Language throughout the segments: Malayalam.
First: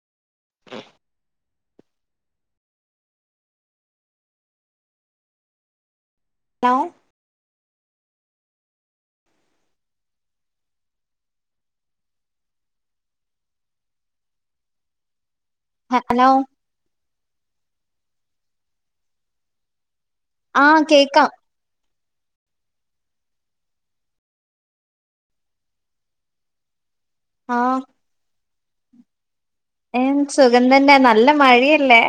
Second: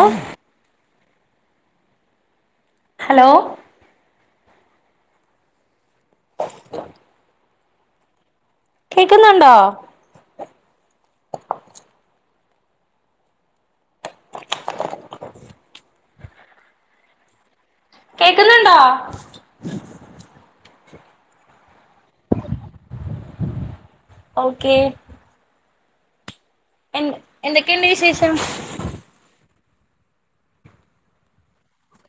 ഓഹ് ഹലോ ഹലോ കേക്കുന്നുണ്ടോ ഹലോ കേക്കുന്നുണ്ടോ? ആഹ് കേക്കാം [inaudible] ഓക്കെ എന്ത് ആഹ് എന്തൊക്കെണ്ട് വിശേഷം? ഏഹ് സുഗംതന്നെ നല്ല മഴല്ലേ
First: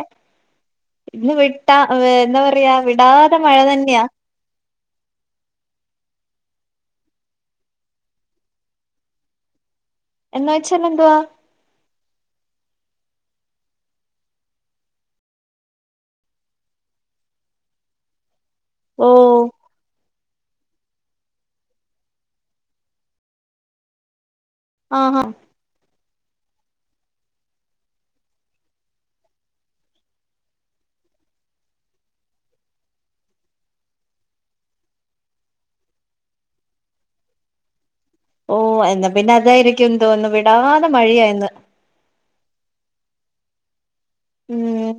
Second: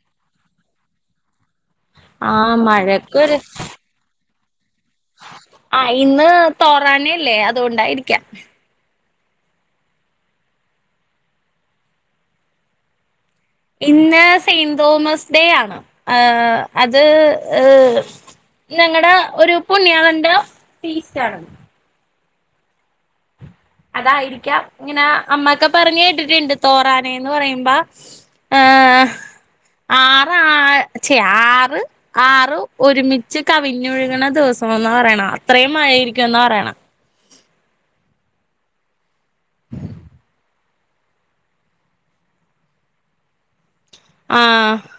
ഇന്ന് വിട്ടാ വ ആ എന്താ പറയാ വിടാതെ മഴക്കൊരു മഴ തന്നെയാ ആ ഇന്ന് തോറാനല്ലേ അതുകൊണ്ടായിരിക്കാം എന്ന് വെച്ചാലെന്തുവാ ഇന്ന് സെന്റ് തോമസ് ഡേ ആണ് അത് ഏഹ് ഞങ്ങടെ ഓഹ് ഒരു പുണ്യാളന്റെ ഫീസ്റ്റ് ആണ് അതായിരിക്കാം ഇങ്ങനെ ആഹാ അമ്മ്ക്ക് പറഞ്ഞ് കേട്ടിട്ടുണ്ട് തോറാനന്ന് പറയുമ്പ ആഹ് ആറ് ആ ചെ ആറ് ആറു ഒരുമിച്ച് കവിഞ്ഞൊഴുകണ ദിവസംന്ന് പറയണം അത്രയും മഴയിരിക്കുമന്ന് പറയണം ഓ എന്നാ പിന്നെ അതായിരിക്കും തോന്നുന്നു വിടാതെ മഴിയായിന്ന് ആഹ് ഉം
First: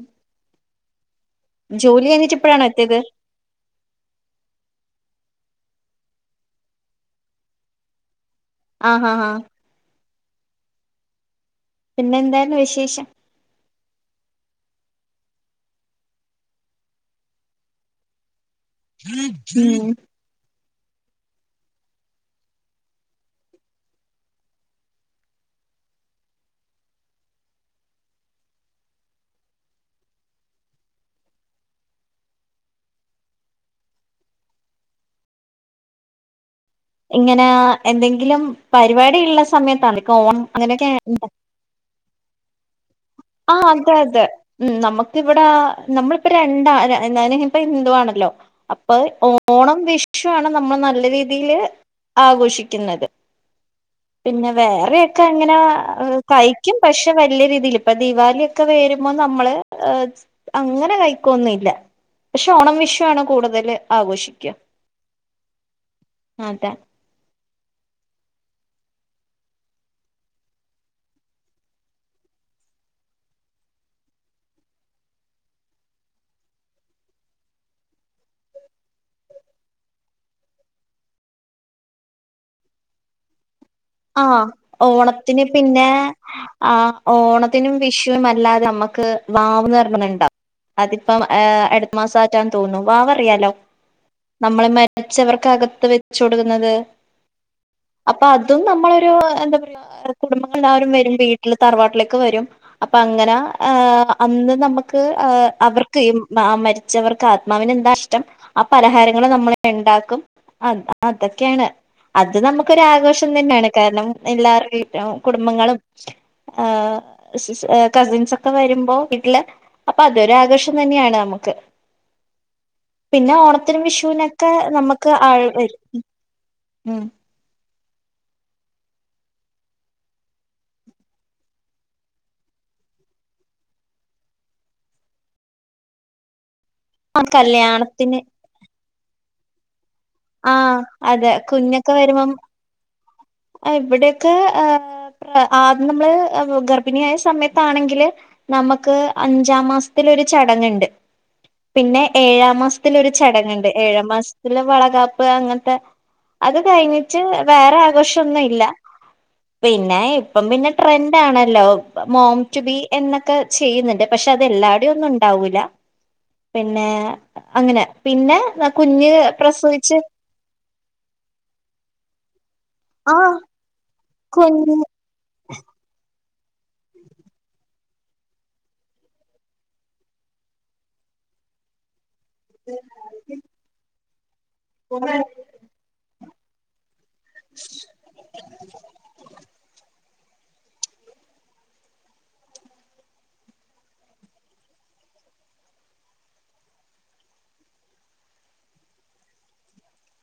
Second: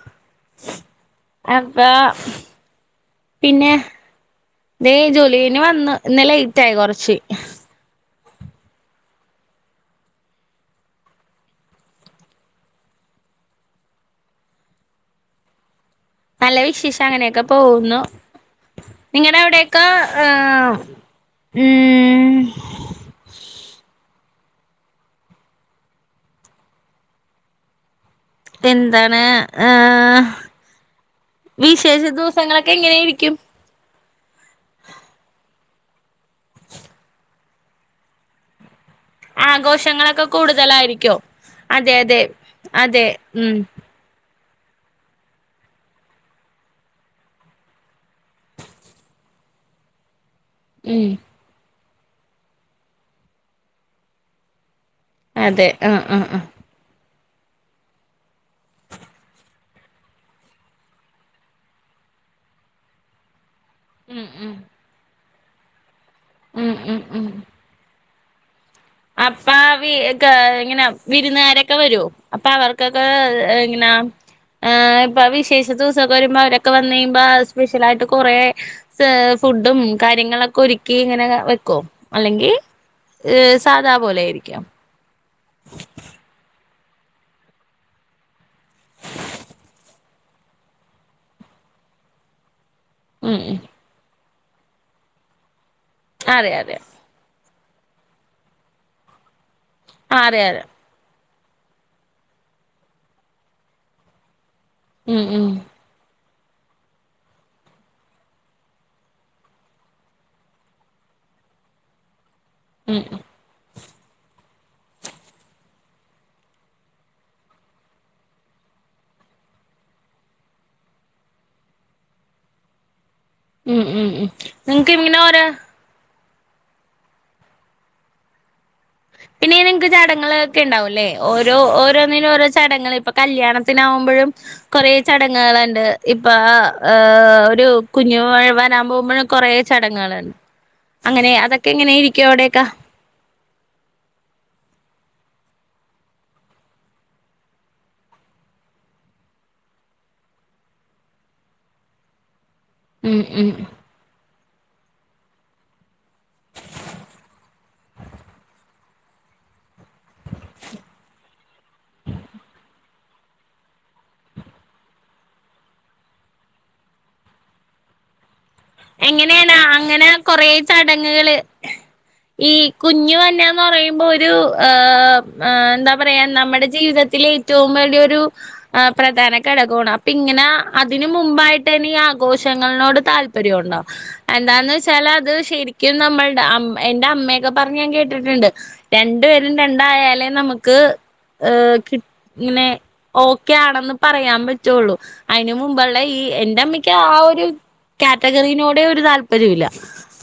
അപ്പൊ ജോലി കഴിഞ്ഞിട്ട് ഇപ്പഴാണോ എത്തിയത് പിന്നെ ദേ ജോലി കഴിഞ്ഞ് വന്ന് ഇന്ന് ലേറ്റ് ആയി കൊറച്ച് ആഹ് ആഹ് ആഹ് പിന്നെ എന്തായ്രുന്നു വിശേഷം നല്ല വിശേഷം അങ്ങനെയൊക്കെ പോകുന്നു നിങ്ങടെ ഉം അവിടെയൊക്കെ ആഹ് മ്മ് പ്പന്താണ് ഏഹ് വിശേഷ ദിവസങ്ങളൊക്കെ എങ്ങനെയിരിക്കും ഇങ്ങനെ എന്തെങ്കിലും പരിപാടി ഉള്ള സമയത്താണ് ആഘോഷങ്ങളൊക്കെ ഓണം അങ്ങനെയൊക്കെ കൂടുതലായിരിക്കോ അതെ അതെ അതെ ഉം ആഹ് തെഅതെ ഉം നമ്മക്കിവിടാ നമ്മളിപ്പ രണ്ടാ ര ഞ ഞാനിപ്പ ഹിന്ദു ആണല്ലോ അപ്പൊ ഓണം വിഷുവാണ് നമ്മൾ നല്ല ഉം രീതിയില് ആഘോഷിക്കുന്നത് പിന്നെ വേറെയക്കെ അങ്ങനാ അതെ ആഹ് ആഹ് ആഹ് കൈ ക്കും പക്ഷെ വല്ല്യ രീതീല് ഇപ്പ ദീപാലിയൊക്കെ വരുമ്പോ നമ്മള് അങ്ങനെ കഴിക്കൊന്നുംല്ല പക്ഷെ ഓണം വിഷുആണ് കൂടുതല് ഉം ആഘോഷിക്കാ ഉം ഉം അതെ ഉം അപ്പാ വി ക്ക് എങ്ങനെവിര്ന്നാരൊക്കെ വരോ അപ്പൊ വർക്കൊക്കെ എങ്ങനാ ആഹ് ഇപ്പ വിശേഷ ദിവസൊക്കെ വരുമ്പോ അവരൊക്കെ വന്നയ്യുമ്പോ സ്പെഷ്യൽ ആയിട്ട് കൊറേ സ ഫുഡും കാര്യങ്ങളൊക്കെ ഒരുക്കി ഇങ്ങനെ വെക്കോ അല്ലെങ്കി ഇഹ് ആഹ് ഓണത്തിന് പിന്നെ ആഹ് ഓണത്തിനും വിഷുവും അല്ലാതെ അമ്മക്ക് വാവ്ന്ന് പറഞ്ഞ്ന്നുണ്ടാവും അതിപ്പം ഏഹ് എട് മാസാറ്റാന് തോന്നുന്നു ഉം വാവറിയാലോ ഉം നമ്മള് മരിച്ചവർക്കകത്ത് വെ ച്ച് അതെ കൊടുക്കുന്നത് അതെ അപ്പാ അതും നമ്മളൊരു എന്താ അട്ത്ത അതെ കുടുംബങ്ങൾ അതെ എല്ലാവരും വരും വീട്ടില് തറവാട്ടിലേക്ക് വരും അപ്പൊ അങ്ങനെ ആഹ് അന്ന് നമ്മക് ക്ക് ഉം അ ഉം അവർ ക്ക് ആ മരിച്ചവർക്ക് ആത്മാവിന് എന്താ ഇഷ്ടം ആ പലഹാരങ്ങൾ നമ്മള് ഇണ്ടാക്കും അത അതൊക്കെണ് അത് ഉം നമുക്കൊരാഘോഷ് റ്റം തന്ന്യാെണ് കാരണം എല്ലാർ വി കുടുംബങ്ങളും ആഹ് സിസ് കസിൻസ് ഒക്കെ വരുമ്പോ വീട്ടില് അപ്പൊ അതൊരു ആഘോഷം തന്നെയാണ് നമുക്ക് പിന്നെ ഓ ഓണത്തിനും ഉം ഉം ഉം വിഷുവിനൊക്കെ നിങ്ങക്ക് നമ്മക്ക് ഇങ്ങനെ ഓരോ ആള് വരും ഉം പിന്നെ ങ്ങനെ ഇൻക്ക്‌ ചടങ്ങൾ ക്കെ ഇണ്ടാവുംല്ലേ ഓരോ ഓരോന്നിനും ഓരോ ചടങ്ങള് ഇപ്പൊ കല്യാണത്തിനാവുമ്പഴും കൊറെ ചടങ്ങാള്ണ്ട് ഇപ്പാ ഏ് ഒരു കല്യാണത്തിന് കുഞ്ഞു മോൻ വരാൻ പോകുമ്പഴും കുറെ ചടങ്ങാള് ആഹ് അതെ അങ്ങനെ അതൊക്കെ എങ്ങനേരിക്കും അവിടെക്ക എഹ് ഇവിടെക്ക ആഹ് പ്ര ആദ്യം നമ്മള് ഗർഭിണിയായ സമയത്താണെങ്കില് നമ്മക്ക് അഞ്ചാം മാസത്തില്ഒര് ചടങ്ങ്ണ്ട് പിന്നെ ഏഴാം മാസ് ത്തിലൊരു ഉം ഉം ചടങ്ങ്ണ്ട് ഏഴാം മാസ് ത്ത്ല് വളകാപ്പ് അങ്ങത്തെ അത് കഴിഞ്ഞിട്ട് വേറെ ആഘോഷ് ട്ടൊന്നുഇല്ല പിന്നെ ഇപ്പം പിന്നെ ട്രെന്റ് ആണല്ലോ മോം റ്റു ബി എന്നൊക്കെ ചെയ്യുന്നുണ്ട് പക്ഷെ അത് എല്ലാവ്ടെ ഒന്നും ഉണ്ടാവൂല്ല പിന്നെ അങ്ങനെ പിന്നെ നമ് എങ്ങനെണ് അങ്ങനെ- കൊറേ ചടങ്ങ്കള് ഈ ആഹ് കുഞ്ഞുവന്നാംന്ന് പറയുമ്പോ ഒര് രു ഏ് കുഞ്ഞ് ആഹ് എന്താ പറയാ നമ്മടെ ജീവിതത്തിലെ ഏറ്റവും വലിയൊരു ആഹ് പ്രധാന ഘടകോണ് അപ്പ ഇങ്ങന അതിന് മുമ്പായിട്ടാണ് ഈ ആഘോഷങ്ങൾനോട് താൽ പര്യം ഒണ്ടാെ എന്താന്ന് വെച്ചാല് അത് ശരിക്കും നമ്മൾടെ അമ്മ് എന്റെ അമ്മെക്ക പറഞ്ഞ് ഞാൻ കേട്ടിട്ട്ണ്ട് രണ്ടുപേരും രണ്ടായാലേ നമുക്ക് ഏ് കിട്ട് ഇങ്ങനെ ഓക്കെ ആണെന്ന് പറയാൻ പറ്റാെള്ളൂ അയിന് മുമ്പെള്ള ഈ എന്റെ അമ്മയ്ക്ക് ആ ഒരു ക്യാറ്റഗറിനോടെ ഒരു താല്പര്യം ഇല്ല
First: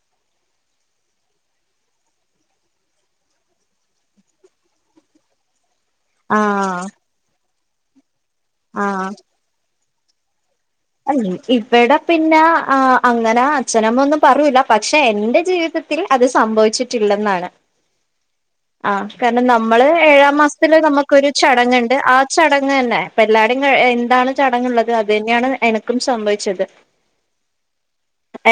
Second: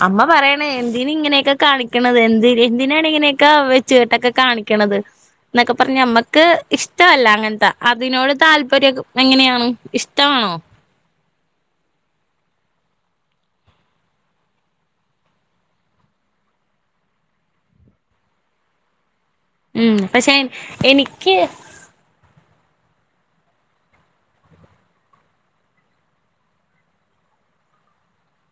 അമ്മ പറയണേ എന്തിന് ഇങ്ങനെക്ക കാണിക്കണത് എന്ത്‌ എന്തിനാണ് ഇങ്ങനെക്ക വെച് ച്ച് ക്കെട്ടൊക്ക കാണിക്ക്യണത് എന്നൊക്ക പറഞ്ഞ് അമ്മക്ക് ആഹ് ഇഷ്ടവല്ല അങ്ങൻത്ത അതിനോട് ആഹ് താല്പര്യോക്ക എങ്ങനെയാണ് ഇഷ് ട്ടവാണോ ആഹ് ഇവിട പിന്ന ആഹ് അങ്ങന അച്ഛനമ്മ ഒന്നും പറൂല്ല പക്ഷെ എന്റെ ജീവിതത് ത്തിൽ അത് സംഭവിച്ചിട്ടിള്ളെന്നാണ് ആഹ് കാരണം നമ്മള് ഉം പക്ഷെ ഏഴാം മാസത്തില് നമുക്കൊരു എനിക്ക് ചടങ്ങ്ണ്ട് ആത് ചടങ്ങ്ന്നേ അപ്പ എല്ലാടെംങ്ങ് എന്താണ് ചടങ്ങ്ള്ളത് അത് തന്നെയാണ് എനക്കും സംഭവിച്ചത് [inaudible]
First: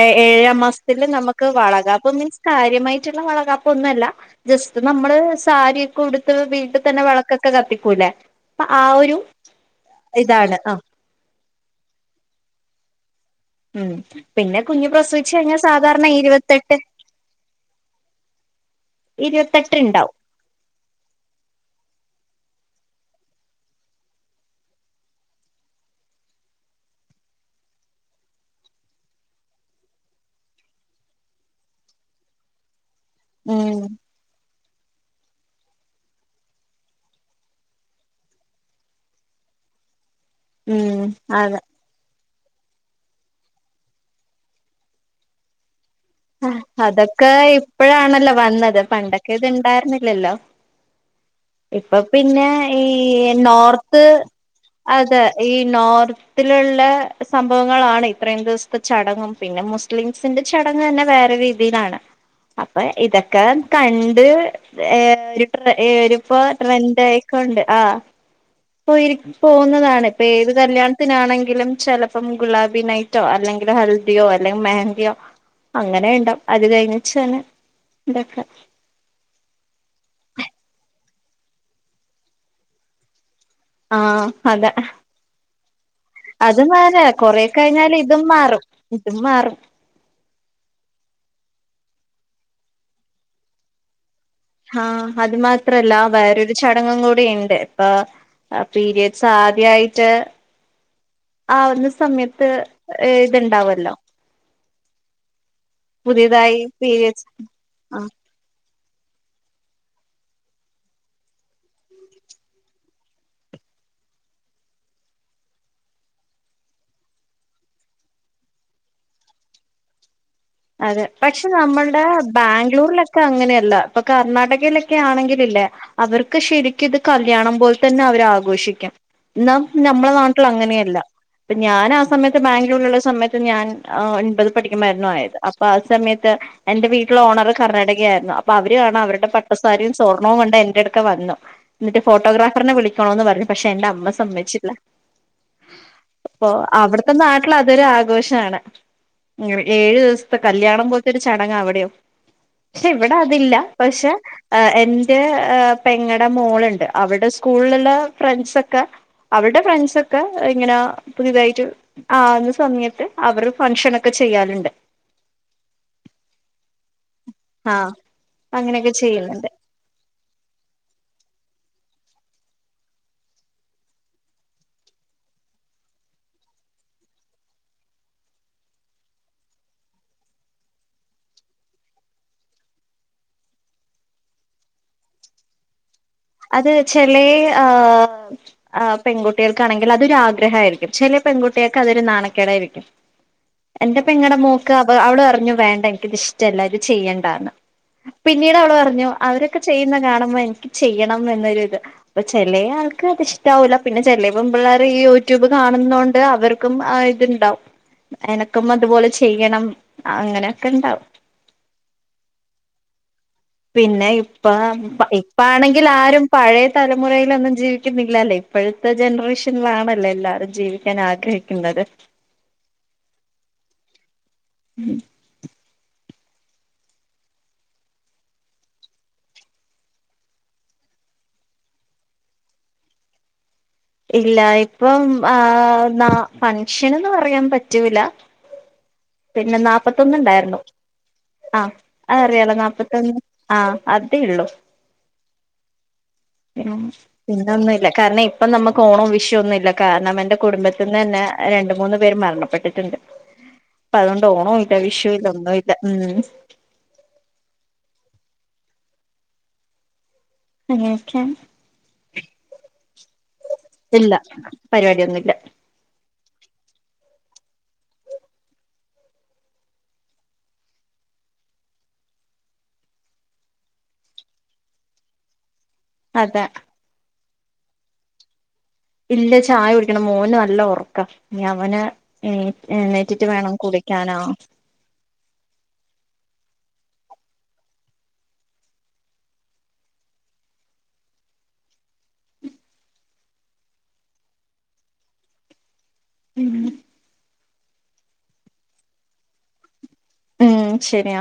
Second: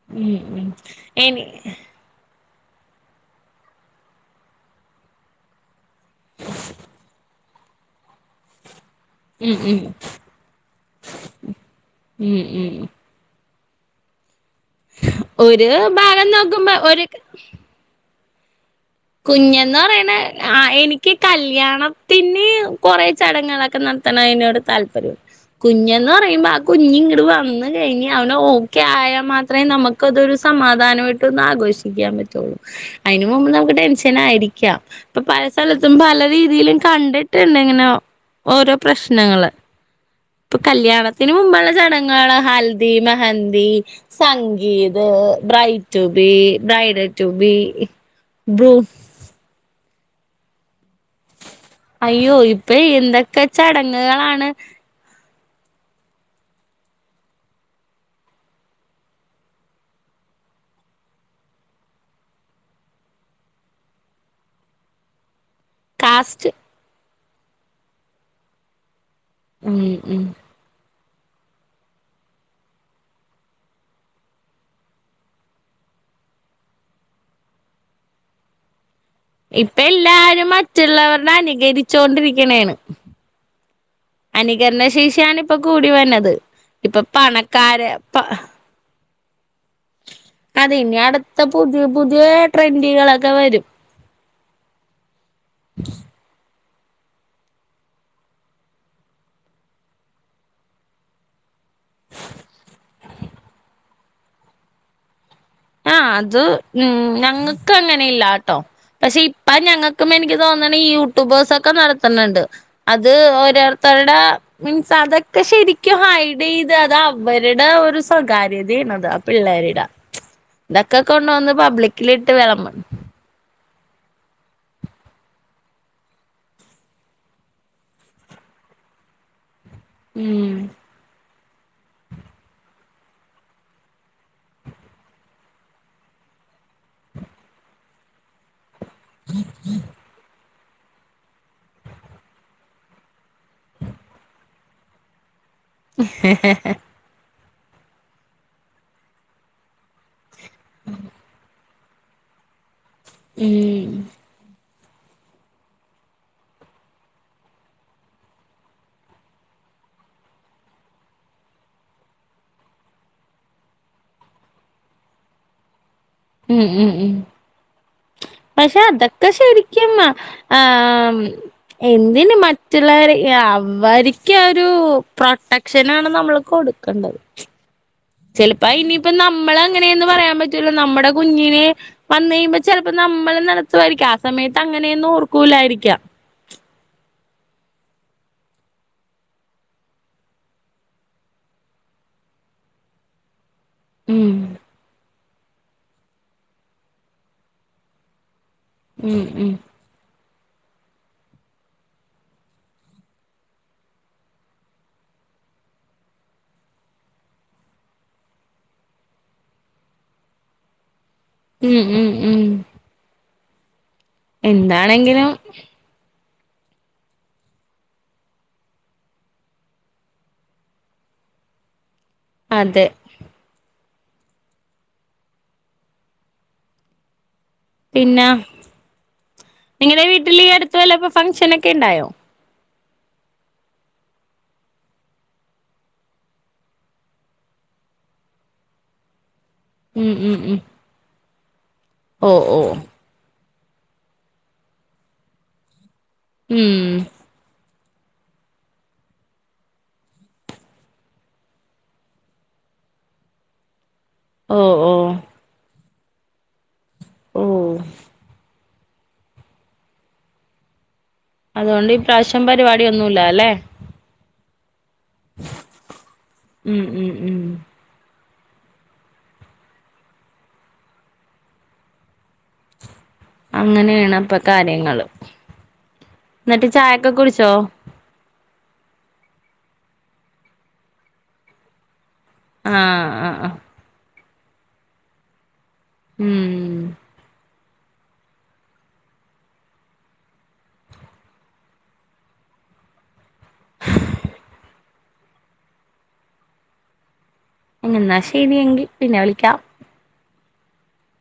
എ ഉം ഏഴാം ഉം മാസത്തില് എനി നമുക്ക് വളകാപ് പ്പ് മീൻസ് കാര്യമായിട്ടുള്ള വളകാപ്പ് ഒന്നുവല്ല ജസ്റ്റ് നമ്മള് സാരി ക്കുടുത്ത് വീട്ടി തന്നെ വെളക്കൊക്കെ കത്തിക്കൂല്ലേ പ്പ ആഹ് ഒരു ഉം ഉം ഇതാണ് ആ ഉം ഉം ഉം പിന്നെ കുഞ്ഞ് പ്രസവിച്ച് കഴിഞ്ഞാ ഒരു സാധാരണ ഭാഗം നോക്കുമ്പോ ഇരുപത്തെട്ട് ഒരു ഇരുപത്തെട്ട് കുഞ്ഞെന്ന് ഉണ്ടാവും പറയണെ ആഹ് എനിക്ക് കല്യാണത്തിന് കൊറെ ചടങ്ങുകളൊക്കെ നടത്തണതിനോട് താല്പര്യം ഉണ്ട് കുഞ്ഞെന്ന് പറയുമ്പ ആഹ് കുഞ്ഞ് ഇങ്ങട് വന്ന് കഴിഞ്ഞ് അവൻ ഓക്കെ ആയാ മാത്രേ നമുക്ക് ക്കതൊരു സമാധാനോയിട്ട് ഒന്ന് ആഘോഷിക്കാൻ പറ്റുള്ളൂ അയ്ന് മുമ്പ് ഉം നമുക്ക് ഡെലി ങ്ങനായിരിക്കാം ഇപ്പൊ പല സ്ഥലത്തും പല രീതിയിലും കണ്ടിട്ടുണ്ട് ഇങ്ങനെ ഓരോ പ്രശ്നങ്ങള് ഇപ്പൊ ഉം കല്യാണത്തിന് അതെ മുമ്പുള്ള ചട ങ്ങള് ഹൽദി മെഹന്തി സംഗീത് ബ്രൈ ആഹ് അതൊക്കെ ഇപ്പഴാണല്ലോ ബ്രൂ വന്നത് പണ്ടൊക്കെ ഇത് ഇണ്ടാരുന്നില്ലല്ലോ ഇപ്പൊ അയ്യോ പിന്നെ ഇപ്പ ഈ എന്തൊക്കെ നോർത്ത് ചടങ്ങുകളാണ് അതെ ഈ നോർത്തിലുള്ള സംഭവങ്ങളാണ് ഇത്രയും ദിവസത്തെ ചടങ്ങും പിന്നെ മുസ്ലിംസിന്റെ ചടങ്ങ് ങ്ങന്നെ വേറെ രീതിലാണ് അപ്പ ഇതൊക്കെ കണ്ട് ഏഹ് ഒരു ട്രെ ഇവരിപ്പോ കാസ്റ്റ് ട്രെന്റ് ആയിക്കൊണ്ട് ആഹ് പോയിരി ഉം പോകുന്നതാണ് ഉം ഇപ്പേത് കല്യാണത്തിനാണെങ്കിലും ചെലപ്പം ഗുലാബി നൈറ്റോ അല്ലെങ്കില് ഹൽദിയോ അല്ലെങ്കിൽ മെഹങ്കയോ അങ്ങനെ ഉണ്ടാവും അത് കഴിഞ്ഞെച്ചാണ് ഇതൊക്കെ ഇപ്പൊ എല്ലാരും മറ്റുള്ളവരുടെ അനുകരിച്ചോണ്ടിരിക്ക്ണെണ് ആഹ് അതെ അനുകരണ ശേഷിയാണ് ഇപ്പൊ കൂടി വര്ന്നത് അത് മാറ ഇപ്പൊ പണക്കാര് പ - ഇത് മാറും അതെ ഇനി അടുത്ത പുതിയ പുതിയ ട്രെൻഡുകളൊക്കെ വരും ആഹ് അത് മാത്രല്ല വേറൊരു ഒരു ചടങ്ങും കൂടി ഉണ്ട് ഇപ്പൊ പീരിഡ്സ് ആദ്യായിട്ട് ആവുന്ന സമയത്ത് ഇത്ണ്ടാവല്ലോ ആഹ് അത് പുതിയതായി ഉം പീരിയഡ്സ് ഞങ്ങക്ക് ആ അങ്ങനെയില്ലാട്ടോ പക്ഷെ ഇപ്പ ഞങ്ങക്കും എനിക്ക് തോന്നണ ഈ യൂട്യൂബേഴ്സ് ഒക്കെ നടത്തുന്നുണ്ട് അത് ഓരോരുത്തരുടെ മിൻസ് അതൊക്കെ ശരിക്കും ഹൈഡീത് അത് അവരുടെ ഒരു സ്വകാര്യതേണ് ആഹ് പിള്ളേരുടെ ഇതൊക്കെ അതെ പക്ഷെ കൊണ്ടുവന്ന് നമ്മുടെ പബ്ലിക്കിലിട്ട് വിളമ്പും ബാംഗ്ലൂരിലൊക്കെ ക്ക അങ്ങനെയല്ല ഇപ്പൊ കർണ്ണാടകയിലൊക്കെ ആണെങ്കില്ലേ അവർക്ക് ശരിക്ക്ത് കല്യാണം പോലെ തന്നെ അവരാ ആഘോഷിക്കാ ന്ന നമ്മളെ നാട്ടില് ഉം അങ്ങനെയല്ല പ്പ ഞാൻ ആഹ് സമയത്ത് ബാംഗ്ലൂരിലുള്ള സമയത്ത് ഞാൻ ഒൺപത് പഠിക്കുമ്പായിരുന്നു ആയത് അപ്പൊ ആഹ് സമയത്ത് എന്റെ വീട്ടിലെ ഓണർ കർണാടകയായിരുന്നു അപ്പ അവര് കാണാ അവരുടെ പട്ട് സാരിയും സ്വർണോം കൊണ്ട് എന്റെ അടുത്ത് ഇത്ത വന്നുന്നിട്ട് ഫോട്ടോഗ്രാഫറിനെ വിളിക്കണോന്ന് പറഞ്ഞു പക്ഷെ എന്റെ അമ്മ സമ്മയിച്ചില്ല പ്പൊ അവിടുത്തെ നാട്ടിൽ അതൊരു ആഘോഷാണ് ഏഴു ദിവസം കല്യാണം പോലെത്തൊരു ചടങ്ങ അവിടെയോ ക്ഷെ ഇവിടെ അതില്ല ഉം പക്ഷെ ആഹ് എന്റെ പെങ്ങടെ മോളുണ്ട് അവിടെ സ്കൂളിലുള്ള ഫ്രണ്ട്സൊക്കെ അവരുടെ ഫ്രണ്ട്സൊക്കെ അങ്ങനെ പുതുതായിട്ട് ആകുന്ന സമയത്ത് അവര് ഫംഗ്ഷന് ഒക്കെ ചെയ്യലുണ്ട് ഉം ഉം ഉ ആഹ് പക്ഷെ അങ്ങനെയൊക്കെ അതൊക്കെ ചെയ്യുന്നുണ്ട് ശരി ക്കും ആഹ് എന്തിന് മറ്റുള്ളവരെ അവര്ക്കൊരു പ്രൊട്ടക് ക്ഷനാണ് നമ്മള് കൊടുക്കണ്ടത് ചിലപ്പ ഇനിയിപ്പ നമ്മളങ്ങനെയന്ന് പറയാൻ പറ്റൂല്ലനമ്മുടെ കുഞ്ഞിനെ വന്ന് കഴിയുമ്പോ ചെലപ്പോ നമ്മള് നടത്തുവായിരിക്കാം ആഹ് സമയത്ത് അങ്ങനെയൊന്നും ഓർക്കൂലാ യിരിക്കാം അത് ചെലെ ആഹ് ആഹ് പെൺകുട്ടിയേൾക്കാണെങ്കിൽ അതൊരാഗ്രഹായിരിക്കും ചെല പെൺകുട്ടികൾക്ക് അതൊരു നാണക്കേടായിരിക്കും [inaudible] എന്റെ ഉം പെങ്ങടെ മോക്ക് അവ അവള് പറഞ്ഞ് വേണ്ട എനിക്കിത് ഇഷ് എല്ലാതചെയ്യണ്ടന്ന് പിന്നീട് അവള് പറഞ്ഞു ഉം ഉം അവരൊക്കെ ചെയ്യുന്ന കാണുമ്പോ എനിക്ക് ചെയ്യണം എന്നൊരിത് അപ്പൊ ചെലേ ആൾക്ക് അത് ഇഷ്ടാവൂല പിന്നെ ചെലേ പെൺ പിള്ളേര് ഈ യൂട്യൂബ് കാണുന്നോണ്ട് അവർ ക്കും ഇത്ണ്ടാവും എനക്കും അതുപോലെ ചെയ്യണം അങ്ങനെയൊക്കെണ്ടാവും ഉം ഉം ഉം പിന്നെ ഇപ്പ എന്താണെങ്കിലും ഇപ്പാണെങ്കിലാരും പഴയ തലമുറയിലൊന്നും ജീവിക്കുന്നില്ല ല്ലേ ഇപ്പോഴത്തെ ജനറേഷനിലാണല്ലോ എല്ലാവരും ജീവിക്കാൻ ആഗ്രഹി ക്കുന്നത് അതെ ഉം പിന്ന നിങ്ങളെ വീട്ടില് അടുത്തവല്ല ഇപ്പ ഫംഗഷനൊക്കെ ഉണ്ടായോ ഇല്ല ഇപ്പം ആഹ് ന്ന ഫങ്ഷൻന്ന് പറയാൻ പറ്റൂല പിന്നെ ഉം ഉം ഉം നാപത്തൊന്ന്ണ്ടായിരുന്നു ആഹ് അ ഓ അറിയാലോ ഓ നാപത്തൊന്ന് ആഹ് അതേള്ളു ഉം പിന്നൊന്നുല്ല കാരണം ഇപ്പൊ നമുക്ക് ഓണോവിശു വൊന്നുല്ല കാരണം എന്റെ കുടുംബത്തിൽ നിന്ന് തന്നെ രണ്ട് മൂന്ന് പേര് മരണപ്പെട്ടിട്ടുണ്ട് അപ്പ അതുകൊണ്ട് ഓണം ഓ ഇല്ല ഓ വിഷു ഇല്ല ഒന്നും ഇല്ല ഉം ഉം പ്പങ്ങനക്കെ അതുകൊണ്ട് ഈ പ്രാവശ്യം പരിപാടിയൊന്നുല്ല അല്ലെ ഇല്ല പരിപാടിയൊന്നുല്ല ഉം ഉം ഉം അങ്ങനയാണ് അപ്പ കാര്യങ്ങള് അതെ എന്നിട്ട് ചായൊക്കെ കുടിച്ചോ ഇല്ല ചായ കുടിക്കണം മോന് നല്ല ഉറക്ക ഇനി അവന് എനി ആഹ് എണീറ്റിട്ട് ആഹ് ആഹ് വേണം കുടി ക്കാനോ ഉം ഉം എന്നാ ശരിയെങ്കി പിന്നെ വിളിക്കാം ഉം ശരിയ